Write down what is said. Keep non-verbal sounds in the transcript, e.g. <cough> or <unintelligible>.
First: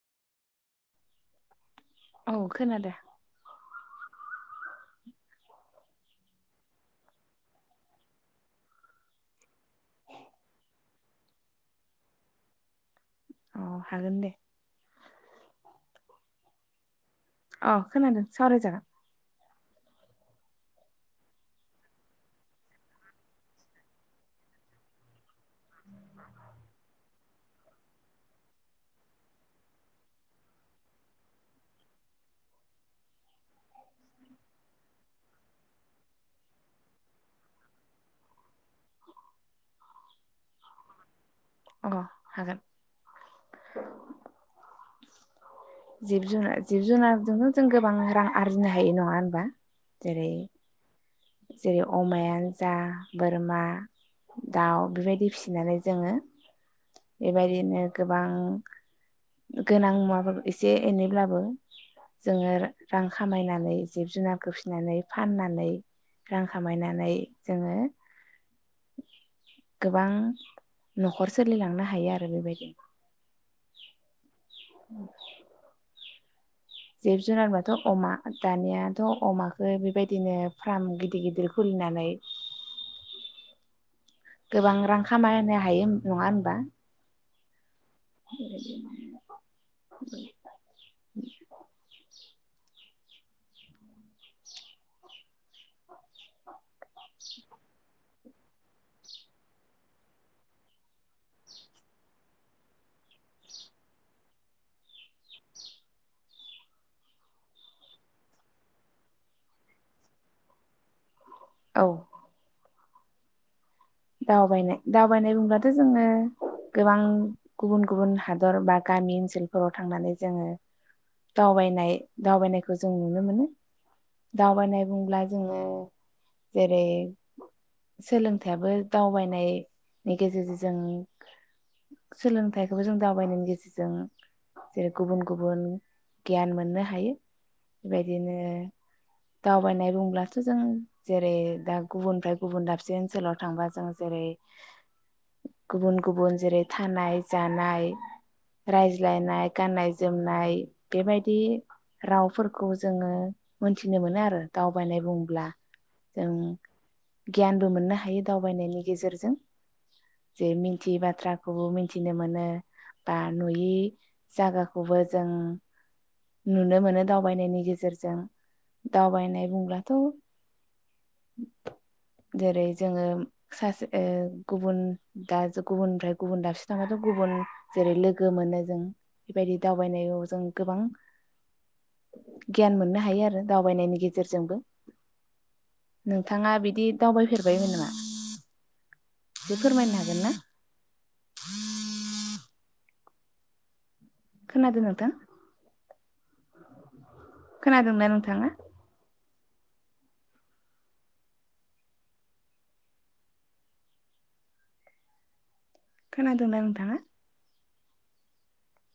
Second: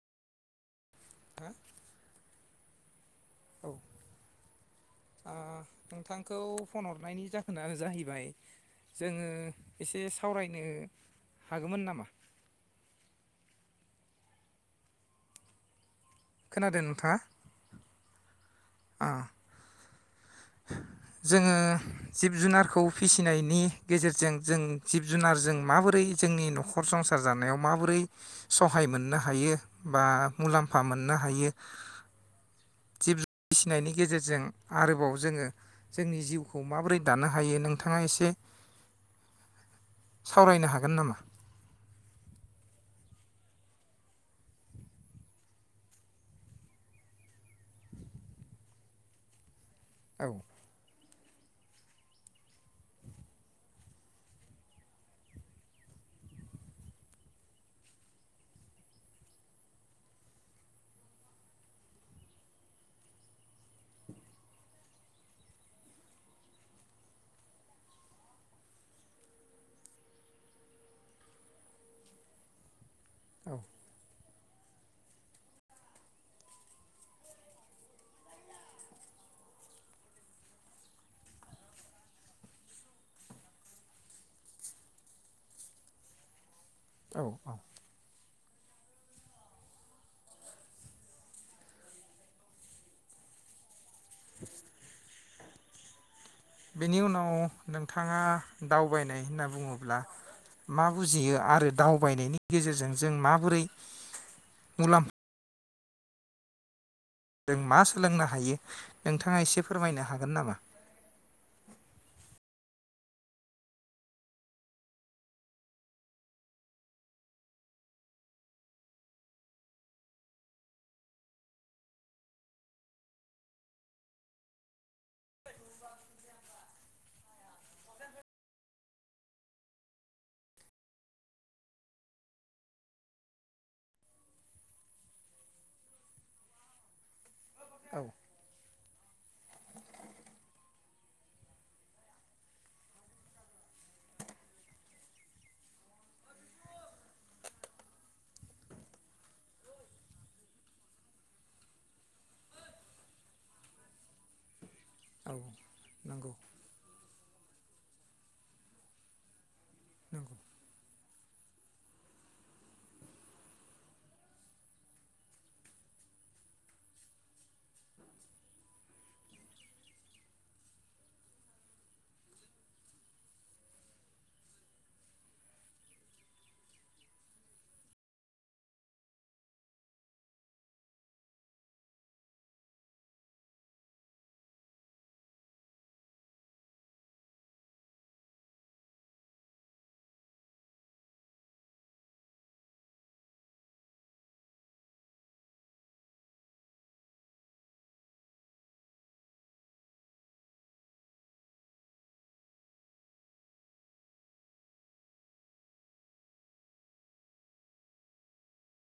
हा औ खोनादों। आं नोंथांखौ फन हरनायनि जाहोना जाहैबाय जोङो एसे सावरायनो हागौमोन नामा औ हागोन दे। खोनादों नोंथाङा। अ खोनादों। सावराय जागोन। आ जोङो जिब जुनारखौ फिसिनायनि गेजेरजों जों जिब जुनारजों माबोरै जोंनि नखर संसार जानायाव माबोरै सहाय मोननो हायो बा मुलाम्फा मोननो हायो जिब जुनार फिसिनायनि गेजेरजों आरोबाव जोङो जोंनि जिउखौ माबोरै दानो हायो नोंथाङा एसे सावरायनो हागोन नामा। अ हागोन। जिब जुनार जिब जुनारजोंनो जों गोबां रां आरजिनो हायो नङा होनबा? औ जेरै जेरै अमायानो जा बोरमा दाउ बेबायदि फिसिनानै जोङो बेबायदिनो गोबां गोनां मुवाफोरखौ एसे एनैब्लाबो जोङो रां खामायनानै जिब जुनारखौ फिसिनानै फाननानै रां खामायनानै जोङो गोबां न'खर सोलि लांनो हायो आरो बेबायदि। औ। <inaudible> जिब जुनार होनबाथ अमा दानियाथ' अमाखौ बेबायदिनो फार्म गिदिर गिदिर खुलिनानै गोबां रां खामायनो हायो नङा होनबा। औ औ। <unintelligible> बेनि उनाव नोंथाङा दावबायनाय होनना बुङोब्ला मा बुजियो आरो दावबायनायनि गेजेरजों जों माबोरै मुलाम जों मा सोलोंनो हायो नोंथाङा एसे फोरमायनो हागोन नामा? औ। दावबायनाय दावबायनाय बुंब्लाथ' जोङो गोबां गुबुन गुबुन हादर बा गामि ओनसोलफोराव थांनानै जोङो दावबायनाय दावबायनायखौ जों नुनो मोनो। दावबायनाय बुंब्ला जोङो जेरै सोलोंथाइयाबो दावबायनाय गेजेरजों जों सोलोंथाइखौबो जों दावबायनायनि गेजेरजों जेरै गुबुन गुबुन गियान मोननो हायो। औ बेबादिनो। दावबायनाय बुंब्लाथ' जों जेरै दा गुबुननिफ्राय गुबुन दाबसे ओनसोलाव थांबा जों जेरै गुबुन गुबुन जेरै थानाय जानाय रायज्लायनाय गाननाय जोमनाय बेबायदि रावफोरखौ जोंओ मोनथिनो मोनो आरो। दावबायनाय औ बुंब्ला नंगौ जों। गियानबो मोननो हायो दाव दावबायनायनि गेजेरजों नंगौ जे मिथियै बाथ्राखौबो मिथिनो मोनो बा नुयि जागाखौबो जों नुनो मोनो दावबायनायनि गेजेरजों। दावबायनाय बुंब्लाथ' जेरै जोङो सासे ए गुबुन दाबसेनिफ्राय गुबुन दाबसे थांबाथ गुबुन जेरै लोगो मोनो जों बेबायदि दावबायनायाव जों गोबां गियान मोननो हायो आरो दावबायनायनि गेजेरजोंबो नोंथाङा बिदि दावबाय फेरबायमोन नामा। फोरमायनो हागोन ना? खोनादों नोंथां खोनादोंना नोंथाङा? खोनादोंंना नोंथाङा?